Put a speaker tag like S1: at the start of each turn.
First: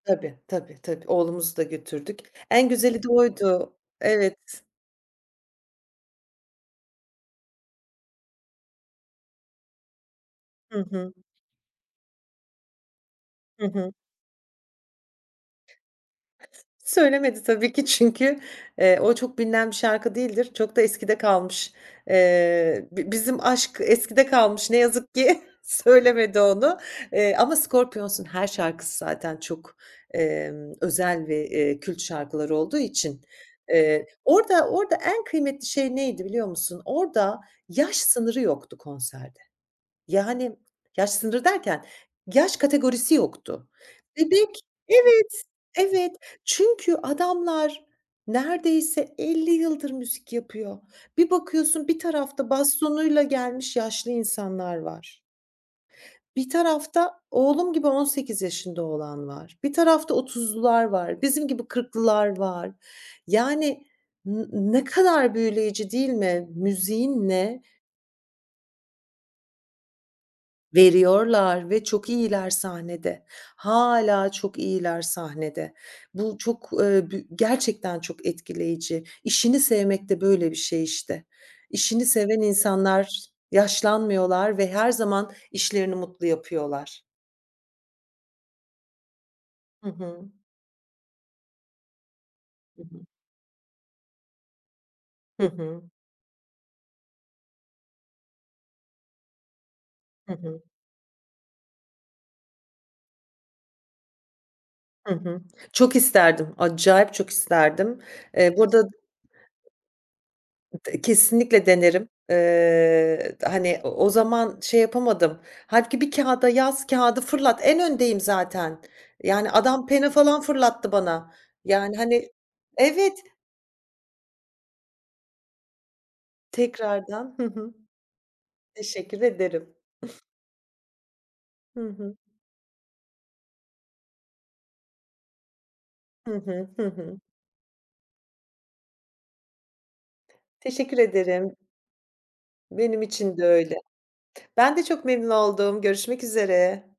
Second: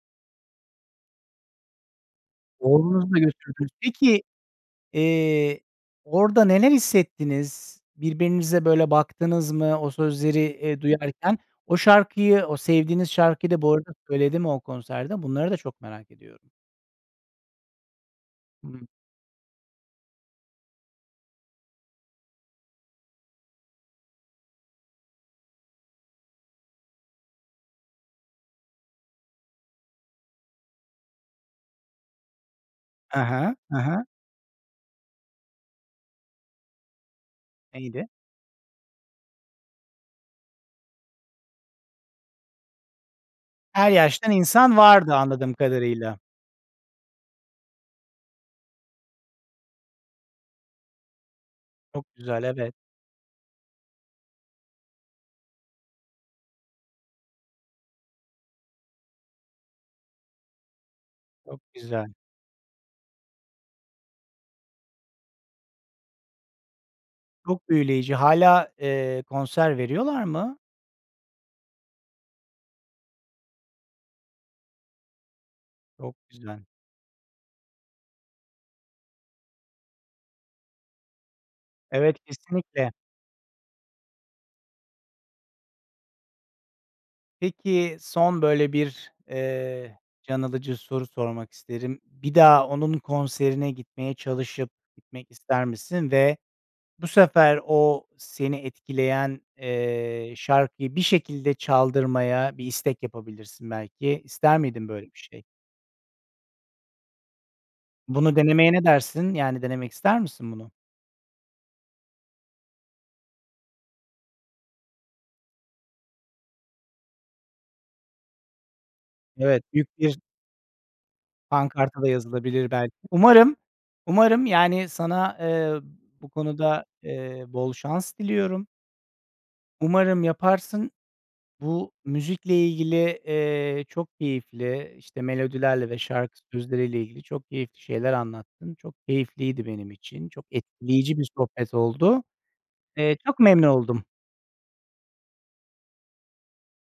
S1: Tabii, tabii, tabii. Oğlumuzu da götürdük. En güzeli de
S2: Oğlunuzu da götürdünüz.
S1: oydu.
S2: Peki,
S1: Evet.
S2: eee, orada neler hissettiniz birbirinize, böyle, baktınız mı o sözleri,
S1: Hı
S2: eee,
S1: hı.
S2: duyarken? O şarkıyı o sevdiğiniz şarkıyı da
S1: Hı
S2: bu
S1: hı.
S2: arada söyledi mi o konserde? Bunları da çok merak ediyorum.
S1: Söylemedi tabii ki çünkü,
S2: Hıı.
S1: eee, o çok bilinen bir şarkı değildir. Çok da eskide kalmış. Eee, bi bizim aşk eskide kalmış ne yazık ki söylemedi onu, eee, ama Scorpions'un her şarkısı zaten çok, emm, özel ve, eee, kült şarkıları olduğu
S2: He
S1: için,
S2: he, he he.
S1: eee, orada orada en kıymetli şey neydi, biliyor musun? Orada yaş
S2: Neydi?
S1: sınırı yoktu konserde. Yani, yaş sınırı derken, yaş kategorisi yoktu.
S2: Her yaştan
S1: Bebek,
S2: insan vardı,
S1: evet,
S2: anladığım
S1: evet
S2: kadarıyla.
S1: çünkü adamlar neredeyse 50 yıldır müzik yapıyor. Bir bakıyorsun, bir
S2: Çok güzel,
S1: tarafta
S2: evet.
S1: bastonuyla gelmiş yaşlı insanlar var. Bir tarafta oğlum gibi 18 yaşında olan var. Bir tarafta 30’lular var. Bizim
S2: Çok
S1: gibi
S2: güzel.
S1: 40’lılar var. Yani, n ne kadar büyüleyici değil mi? Müziğin ne
S2: Çok büyüleyici, hâlâ, eee, konser veriyorlar mı?
S1: Veriyorlar ve çok iyiler sahnede. Hâlâ çok iyiler sahnede.
S2: Çok
S1: Bu
S2: güzel.
S1: çok, ııı, bü gerçekten çok etkileyici. İşini sevmek de böyle bir şey işte. İşini
S2: Evet,
S1: seven
S2: kesinlikle.
S1: insanlar yaşlanmıyorlar ve her zaman işlerini mutlu yapıyorlar.
S2: Peki, son böyle bir, ehh,
S1: Hı hı.
S2: can alıcı soru sormak isterim. Bir daha
S1: Hı
S2: onun
S1: hı.
S2: konserine gitmeye çalışıp, gitmek
S1: Hı
S2: ister
S1: hı.
S2: misin ve bu sefer o seni etkileyen, eee,
S1: Hı hı.
S2: şarkıyı bir şekilde çaldırmaya bir istek yapabilirsin, belki. İster miydin böyle
S1: Hı
S2: bir
S1: hı.
S2: şey?
S1: Çok isterdim. Acayip çok isterdim.
S2: Bunu
S1: Eee, bu
S2: denemeye
S1: arada
S2: ne dersin? Yani, denemek ister misin bunu?
S1: D kesinlikle denerim. Iıı, d hani, o o zaman şey yapamadım. Hâlbuki bir kâğıda yaz, kâğıdı fırlat. En öndeyim zaten. Yani,
S2: Evet, büyük
S1: adam pena
S2: bir
S1: falan, fırlattı bana. Yani,
S2: pankarta da
S1: hani,
S2: yazılabilir belki.
S1: evet.
S2: Umarım, umarım, yani, sana, eee, bu konuda,
S1: Tekrardan, hı
S2: eee, bol
S1: hı.
S2: şans diliyorum.
S1: Teşekkür ederim.
S2: Umarım yaparsın.
S1: Hı
S2: Bu
S1: hı.
S2: müzikle ilgili, eee, çok keyifli, işte, melodilerle ve
S1: Hı
S2: şarkı
S1: hı. Hı
S2: sözleriyle
S1: hı.
S2: ilgili çok keyifli şeyler anlattın. Çok keyifliydi benim için. Çok
S1: Teşekkür
S2: etkileyici bir
S1: ederim.
S2: sohbet oldu.
S1: Benim
S2: Eee,
S1: için
S2: çok
S1: de
S2: memnun
S1: öyle.
S2: oldum.
S1: Ben de çok memnun oldum. Görüşmek üzere.